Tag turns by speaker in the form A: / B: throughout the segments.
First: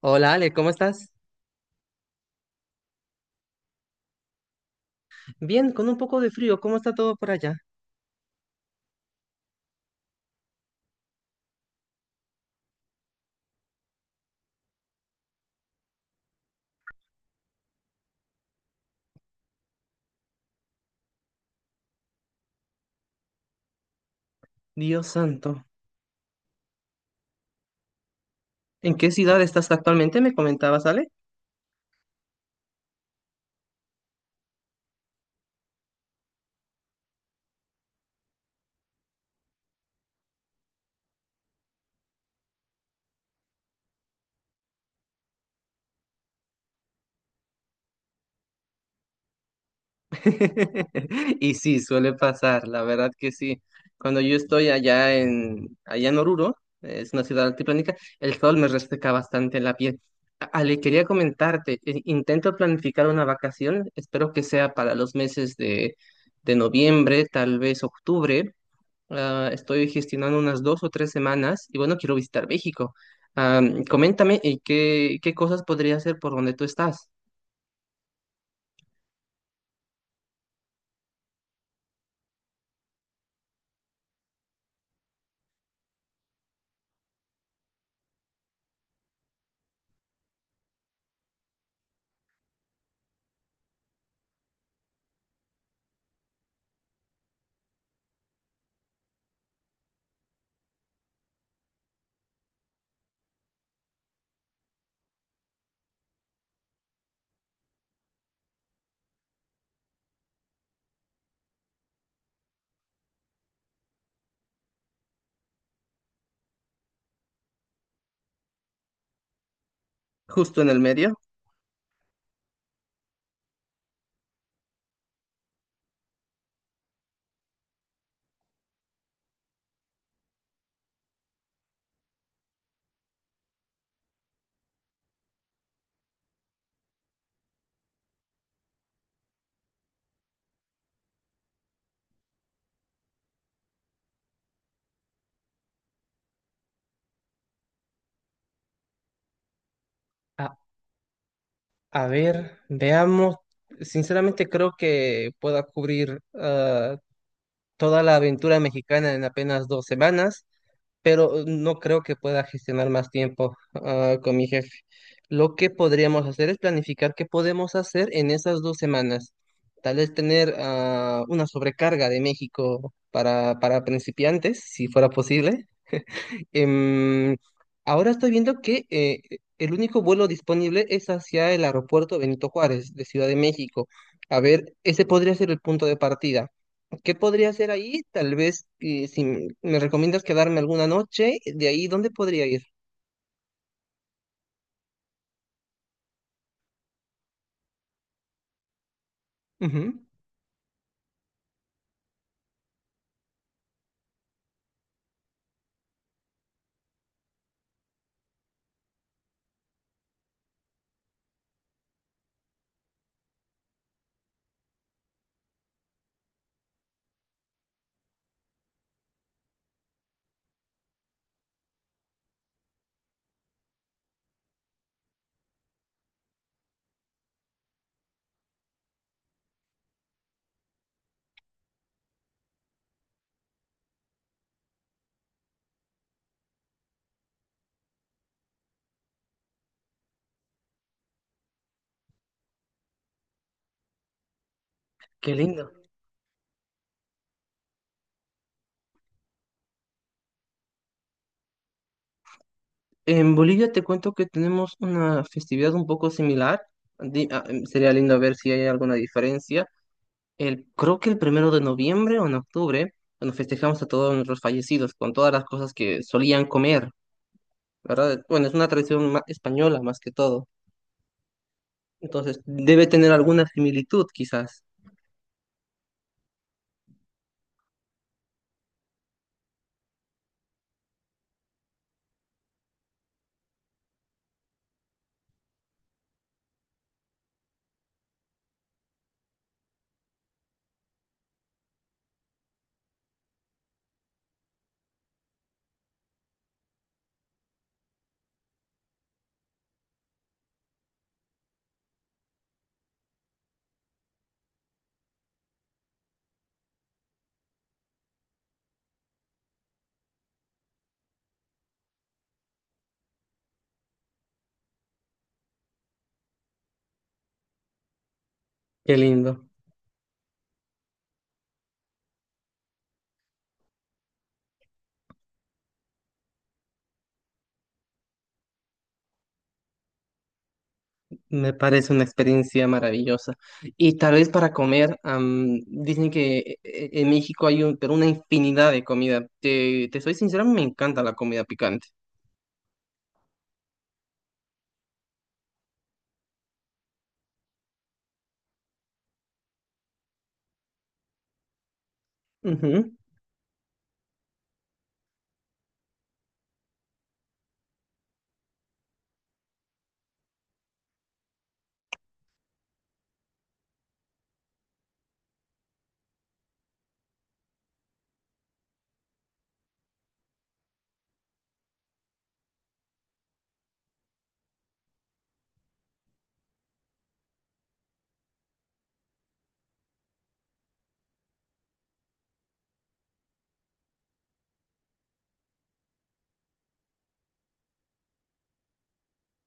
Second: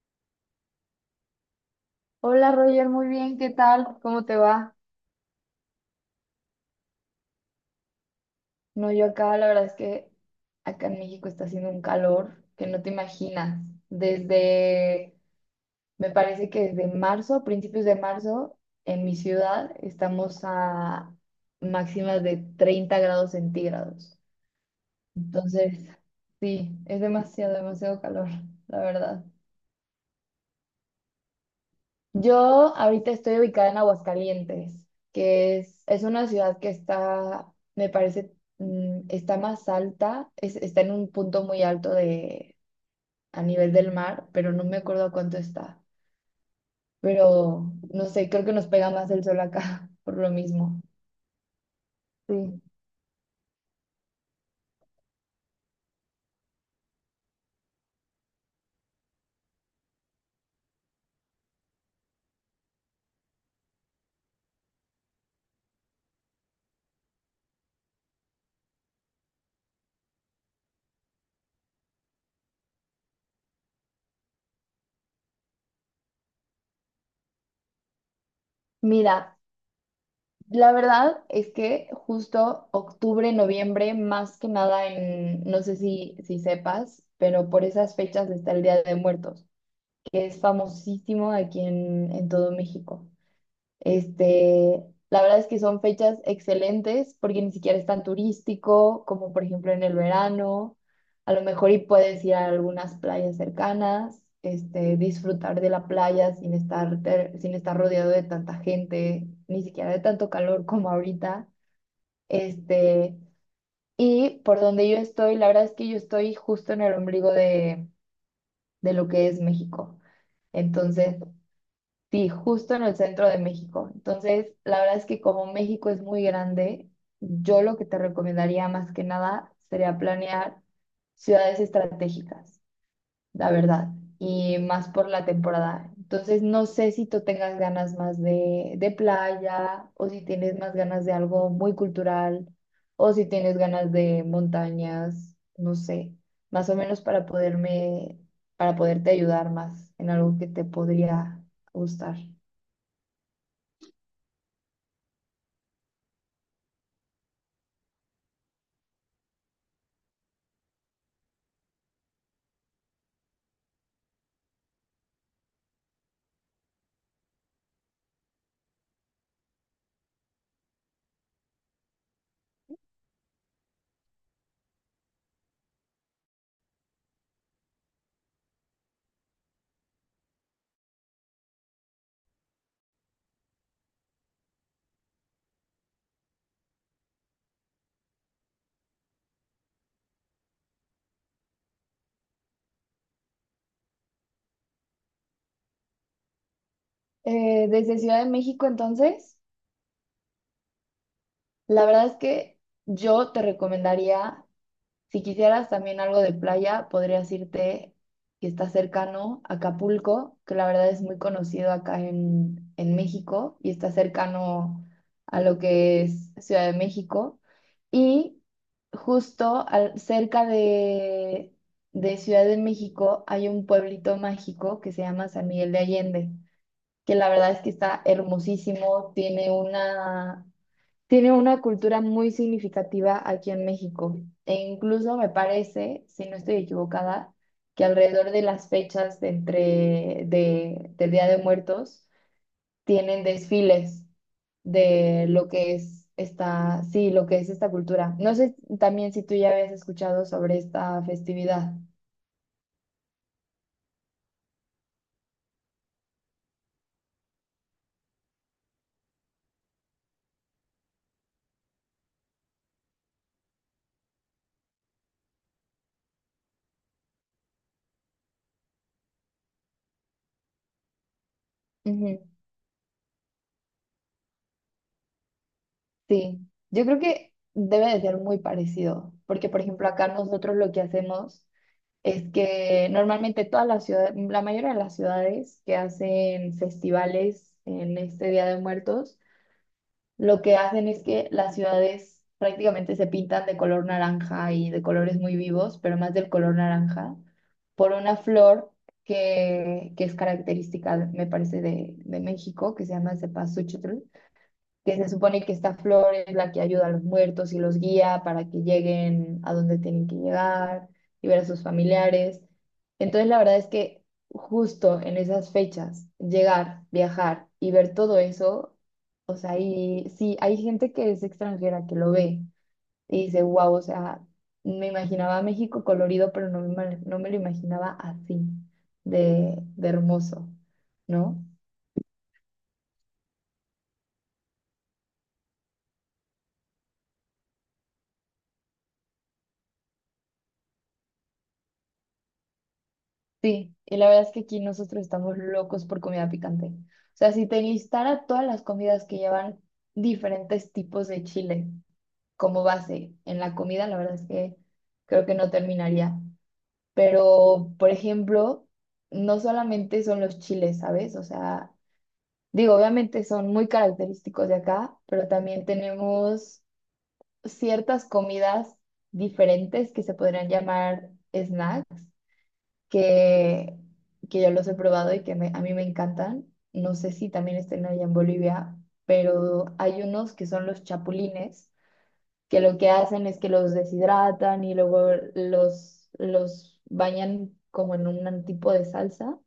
A: Hola Ale, ¿cómo estás?
B: Hola Roger, muy bien, ¿qué tal? ¿Cómo te va?
A: Bien, con un poco de frío, ¿cómo está todo por allá?
B: No, yo acá, la verdad es que acá en México está haciendo un calor que no te imaginas. Desde, Me parece que desde marzo, a principios de marzo, en mi ciudad estamos a máximas de 30 grados centígrados.
A: Dios santo.
B: Entonces, sí, es demasiado, demasiado calor, la
A: ¿En qué
B: verdad.
A: ciudad estás actualmente? Me comentabas, Ale.
B: Yo ahorita estoy ubicada en Aguascalientes, que es una ciudad que está, me parece, está más alta, está en un punto muy alto de, a nivel del mar, pero no me acuerdo a cuánto está. Pero no sé, creo que nos pega más el sol acá por lo mismo.
A: Y sí, suele
B: Sí.
A: pasar, la verdad que sí. Cuando yo estoy allá en, allá en Oruro, es una ciudad altiplánica, el sol me reseca bastante la piel. Ale, quería comentarte, intento planificar una vacación, espero que sea para los meses de noviembre, tal vez octubre. Estoy gestionando unas dos o tres semanas y bueno, quiero visitar México. Ah, coméntame, ¿y qué cosas podría hacer por donde tú estás?
B: Mira, la verdad es que justo octubre, noviembre, más que nada en, no sé si sepas, pero por esas fechas está el Día de Muertos, que es famosísimo aquí en todo México. Este, la verdad es que son fechas excelentes porque ni siquiera es tan turístico como por ejemplo en el verano. A lo mejor y puedes ir a algunas playas cercanas, este, disfrutar de la playa sin estar rodeado de tanta gente, ni siquiera de tanto calor como ahorita. Este, y por donde yo estoy, la verdad es que yo estoy justo en el ombligo de lo que es México.
A: Justo en el
B: Entonces,
A: medio.
B: sí, justo en el centro de México. Entonces, la verdad es que como México es muy grande, yo lo que te recomendaría más que nada sería planear ciudades estratégicas, la verdad, y más por la temporada. Entonces, no sé si tú tengas ganas más de playa o si tienes más ganas de algo muy cultural o si tienes ganas de montañas, no sé, más o menos para poderte ayudar más en algo que
A: A,
B: te podría
A: a
B: gustar.
A: ver, veamos. Sinceramente creo que pueda cubrir toda la aventura mexicana en apenas dos semanas. Pero no creo que pueda gestionar más tiempo con mi jefe. Lo que podríamos hacer es planificar qué podemos hacer en esas dos semanas. Tal vez tener una sobrecarga de México para principiantes, si fuera posible. Em, ahora estoy viendo que el único vuelo disponible es hacia el aeropuerto Benito Juárez de Ciudad de México. A ver, ese podría ser el punto de partida. ¿Qué podría hacer ahí? Tal vez eh, si me recomiendas quedarme alguna noche, de ahí, ¿dónde podría ir?
B: Desde Ciudad de México, entonces,
A: Ujú.
B: la verdad es que yo te recomendaría, si quisieras también algo de playa, podrías irte, que está cercano, a Acapulco, que la verdad es muy conocido acá en México y está cercano a lo que es Ciudad de México. Y justo cerca de Ciudad de México hay un pueblito mágico que se llama San Miguel de Allende, que la verdad es que está hermosísimo, tiene una cultura muy significativa aquí en México. E incluso me parece, si no estoy equivocada, que alrededor de las fechas del Día de Muertos tienen desfiles de
A: Qué
B: lo
A: lindo.
B: que es esta, sí, lo que es esta cultura. No sé también si tú ya habías escuchado sobre esta festividad.
A: En Bolivia te cuento que tenemos una festividad un poco similar. Sería lindo ver si hay alguna diferencia. El, creo que el primero de noviembre o en octubre, bueno, festejamos a todos nuestros fallecidos con todas las cosas que solían comer, ¿verdad? Bueno, es una tradición española más que todo.
B: Ujú.
A: Entonces, debe tener alguna similitud, quizás.
B: Sí, yo creo que debe de ser muy parecido, porque por ejemplo acá nosotros lo que hacemos es que normalmente todas las ciudades, la mayoría de las ciudades que hacen festivales en este Día de Muertos, lo que hacen es que las ciudades prácticamente se pintan de color naranja y de colores muy vivos, pero más del color naranja, por una flor que es característica, me parece, de México, que se llama cempasúchil, que se supone que esta flor es la que ayuda a los muertos y los guía para que lleguen a donde tienen que llegar y ver a sus familiares. Entonces, la verdad es que justo en esas fechas, llegar, viajar y ver todo eso,
A: Qué
B: o
A: lindo.
B: sea, y sí, hay gente que es extranjera que lo ve y dice, wow, o sea, me imaginaba México colorido, pero no me lo imaginaba así, de hermoso, ¿no?
A: Me parece una experiencia maravillosa. Y tal vez para comer, dicen que en México hay un, pero una infinidad de comida. Te soy sincero, me encanta la comida picante.
B: Sí, y la verdad es que aquí nosotros estamos locos por comida picante. O sea, si te listara todas las comidas que llevan diferentes tipos de chile como
A: Ujú.
B: base en la comida, la verdad es que creo que no terminaría. Pero, por ejemplo, no solamente son los chiles, ¿sabes? O sea, digo, obviamente son muy característicos de acá, pero también tenemos ciertas comidas diferentes que se podrían llamar snacks que, que yo los he probado y que a mí me encantan. No sé si también estén allá en Bolivia, pero hay unos que son los chapulines, que lo que hacen es que los deshidratan y luego los bañan como en un tipo de salsa.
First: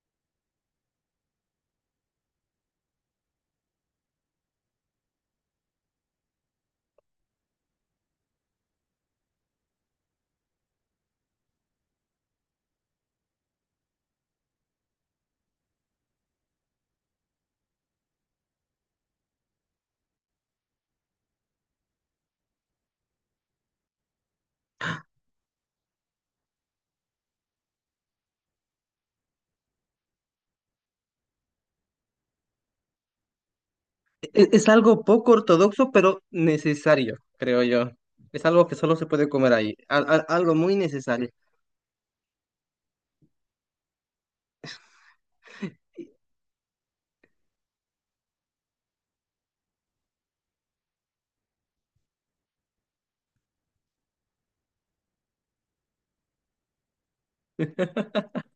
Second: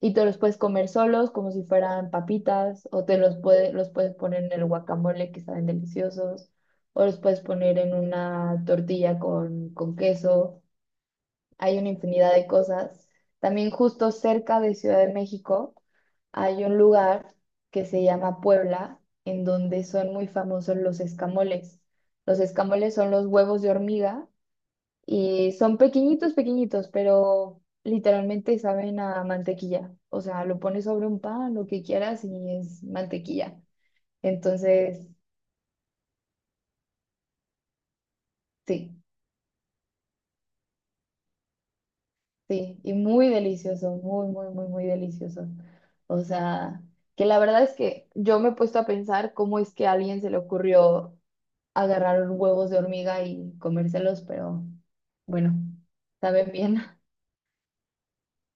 B: Y te los puedes comer solos como si fueran papitas, o los puedes poner en el guacamole, que saben deliciosos, o los puedes poner en una tortilla con queso. Hay una infinidad de cosas. También justo cerca de Ciudad de México hay un lugar que se llama Puebla, en donde son muy famosos los escamoles. Los escamoles son los huevos de hormiga y son pequeñitos, pequeñitos, pero literalmente saben a mantequilla. O sea, lo pones sobre un pan, lo que quieras, y es mantequilla.
A: Es algo
B: Entonces,
A: poco ortodoxo, pero necesario, creo yo. Es algo que solo
B: sí.
A: se puede comer ahí. Algo muy necesario.
B: Sí, y muy delicioso, muy, muy, muy, muy delicioso. O sea, que la verdad es que yo me he puesto a pensar cómo es que a alguien se le ocurrió agarrar huevos de hormiga y comérselos, pero bueno, saben bien.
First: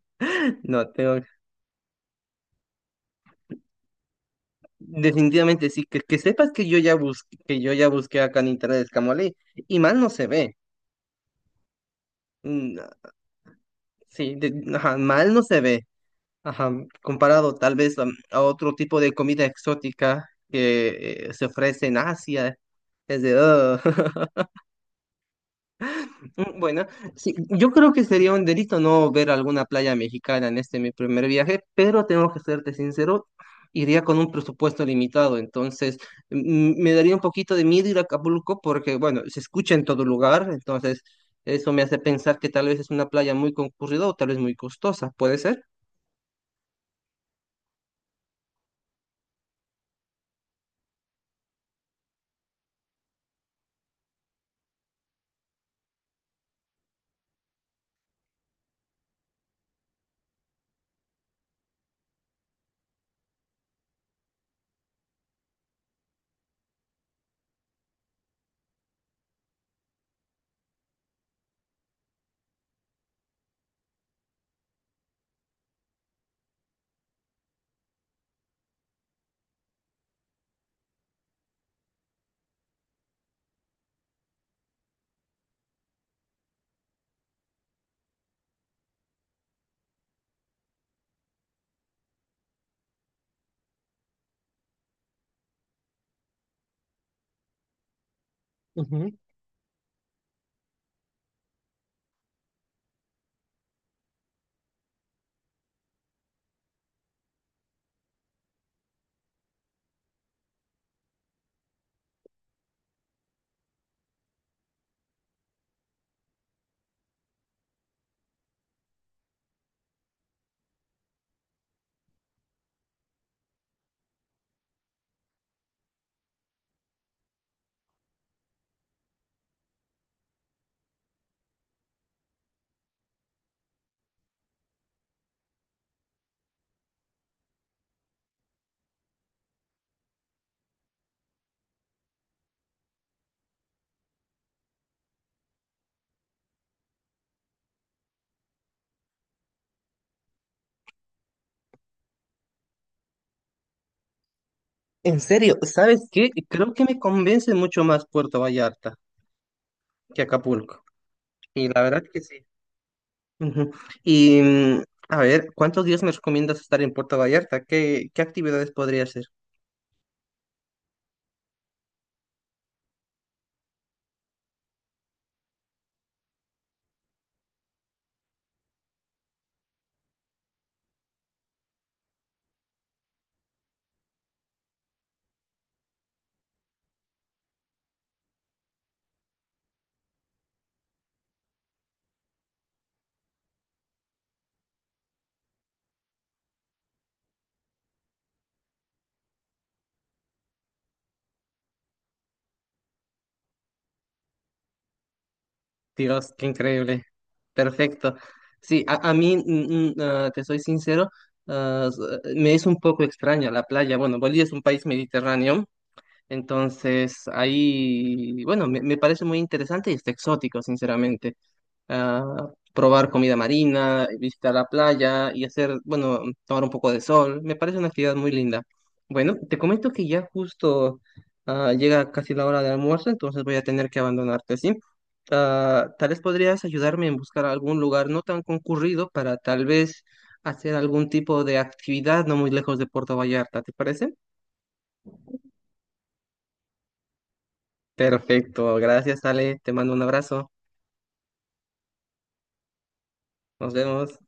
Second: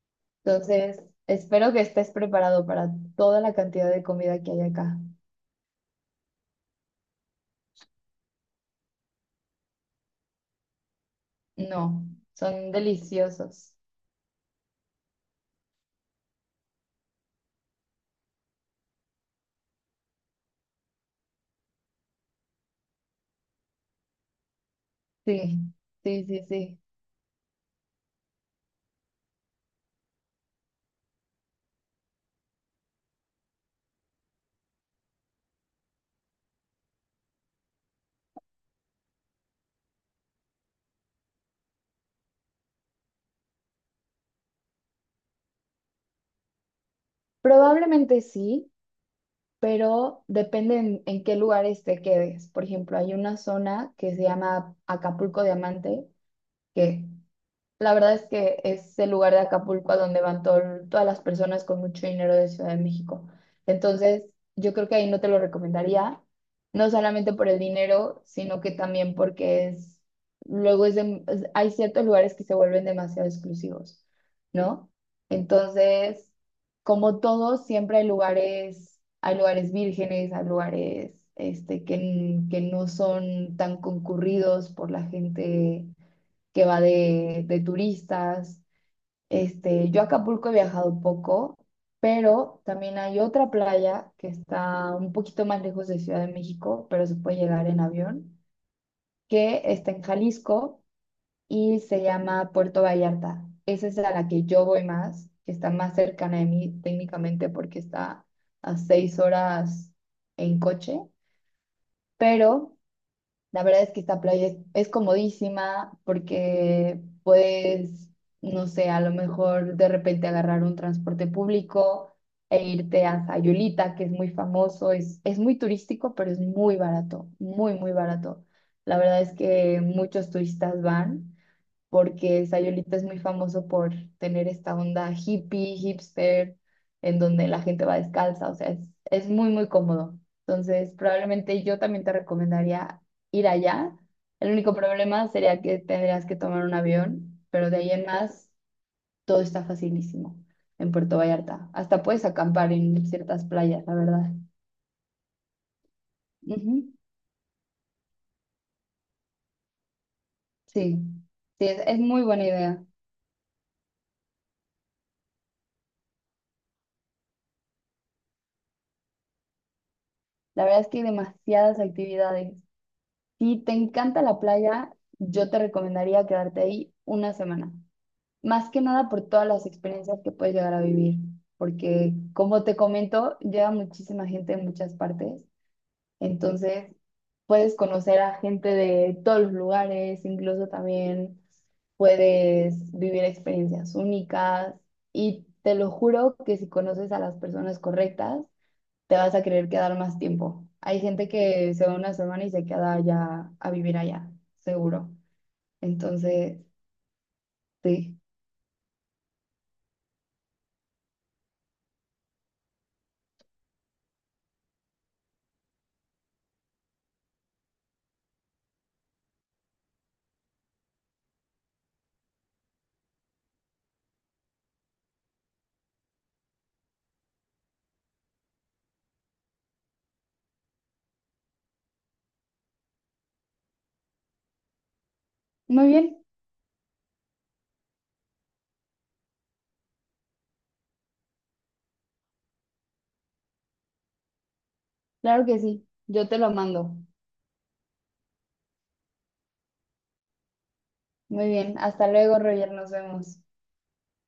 A: No,
B: Entonces,
A: tengo...
B: espero que estés preparado para toda la cantidad de comida que hay acá.
A: Definitivamente sí. Que sepas que yo ya busqué, que yo ya busqué acá en internet escamole. Y mal no se ve.
B: No, son
A: Mm,
B: deliciosos.
A: sí, ajá, mal no se ve. Ajá, comparado tal vez a otro tipo de comida exótica que se ofrece en Asia. Es de... "Ugh".
B: Sí, sí, sí,
A: Mm,
B: sí.
A: bueno, sí, yo creo que sería un delito no ver alguna playa mexicana en este mi primer viaje, pero tengo que serte sincero, iría con un presupuesto limitado, entonces me daría un poquito de miedo ir a Acapulco porque, bueno, se escucha en todo lugar, entonces eso me hace pensar que tal vez es una playa muy concurrida o tal vez muy costosa, ¿puede ser?
B: Probablemente sí, pero depende en, qué lugares te quedes. Por ejemplo, hay una zona que se llama Acapulco Diamante, que la verdad es que es el lugar de Acapulco a donde van todas las personas con mucho dinero de Ciudad de México. Entonces, yo creo que ahí no te lo recomendaría, no solamente por el dinero, sino que también porque es, luego es hay ciertos lugares que se vuelven demasiado exclusivos, ¿no? Entonces, como todo, siempre hay lugares vírgenes, hay lugares este, que no son tan concurridos por la gente que va de turistas. Este, yo a Acapulco he viajado poco, pero también hay otra playa que está un poquito más lejos de Ciudad de México, pero se puede llegar en avión,
A: Ujú.
B: que está en Jalisco y se llama Puerto Vallarta. Esa es a la que yo voy más, que está más cercana de mí técnicamente porque está a 6 horas en coche, pero la verdad es que esta playa es comodísima porque puedes, no sé, a lo mejor de repente agarrar un transporte público e irte a Sayulita, que es muy famoso, es muy turístico, pero es muy barato, muy, muy barato. La verdad es que muchos turistas van porque Sayulita es muy famoso por tener esta onda hippie, hipster, en donde la gente va descalza, o sea, es muy, muy cómodo. Entonces, probablemente yo también te recomendaría ir allá. El único problema sería que tendrías que tomar un avión, pero de ahí en más, todo está facilísimo en Puerto Vallarta. Hasta puedes acampar en ciertas playas, la verdad.
A: En serio, ¿sabes qué? Creo
B: Ujú.
A: que me convence mucho más Puerto Vallarta que Acapulco.
B: Sí, sí,
A: Y
B: es,
A: la
B: es
A: verdad que
B: muy buena
A: sí.
B: idea.
A: Ujú. Y a ver, ¿cuántos días me recomiendas estar en Puerto Vallarta? Qué actividades podría hacer?
B: La verdad es que hay demasiadas actividades. Si te encanta la playa, yo te recomendaría quedarte ahí una semana. Más que nada por todas las experiencias que puedes llegar a vivir, porque como te comento, llega muchísima gente de muchas partes, entonces puedes conocer a gente de todos los lugares, incluso también puedes vivir experiencias únicas, y te lo juro que si conoces a las personas correctas, te vas a querer quedar más tiempo. Hay gente que se va una semana y se queda allá a vivir allá, seguro.
A: Dios, qué
B: Entonces,
A: increíble. Perfecto.
B: sí.
A: Sí, a mí, te soy sincero, ah, s- me es un poco extraña la playa. Bueno, Bolivia es un país mediterráneo, entonces ahí, bueno, me parece muy interesante y está exótico, sinceramente. Probar comida marina, visitar la playa y hacer, bueno, tomar un poco de sol. Me parece una actividad muy linda. Bueno, te comento que ya justo llega casi la hora de almuerzo, entonces voy a tener que abandonarte, ¿sí?
B: Muy
A: Ah, tal vez
B: bien,
A: podrías ayudarme en buscar algún lugar no tan concurrido para tal vez hacer algún tipo de actividad no muy lejos de Puerto Vallarta, ¿te parece?
B: claro que sí. Yo te lo mando.
A: Perfecto, gracias Ale, te mando un abrazo,
B: Muy bien, hasta luego, Roger, nos vemos.
A: nos vemos.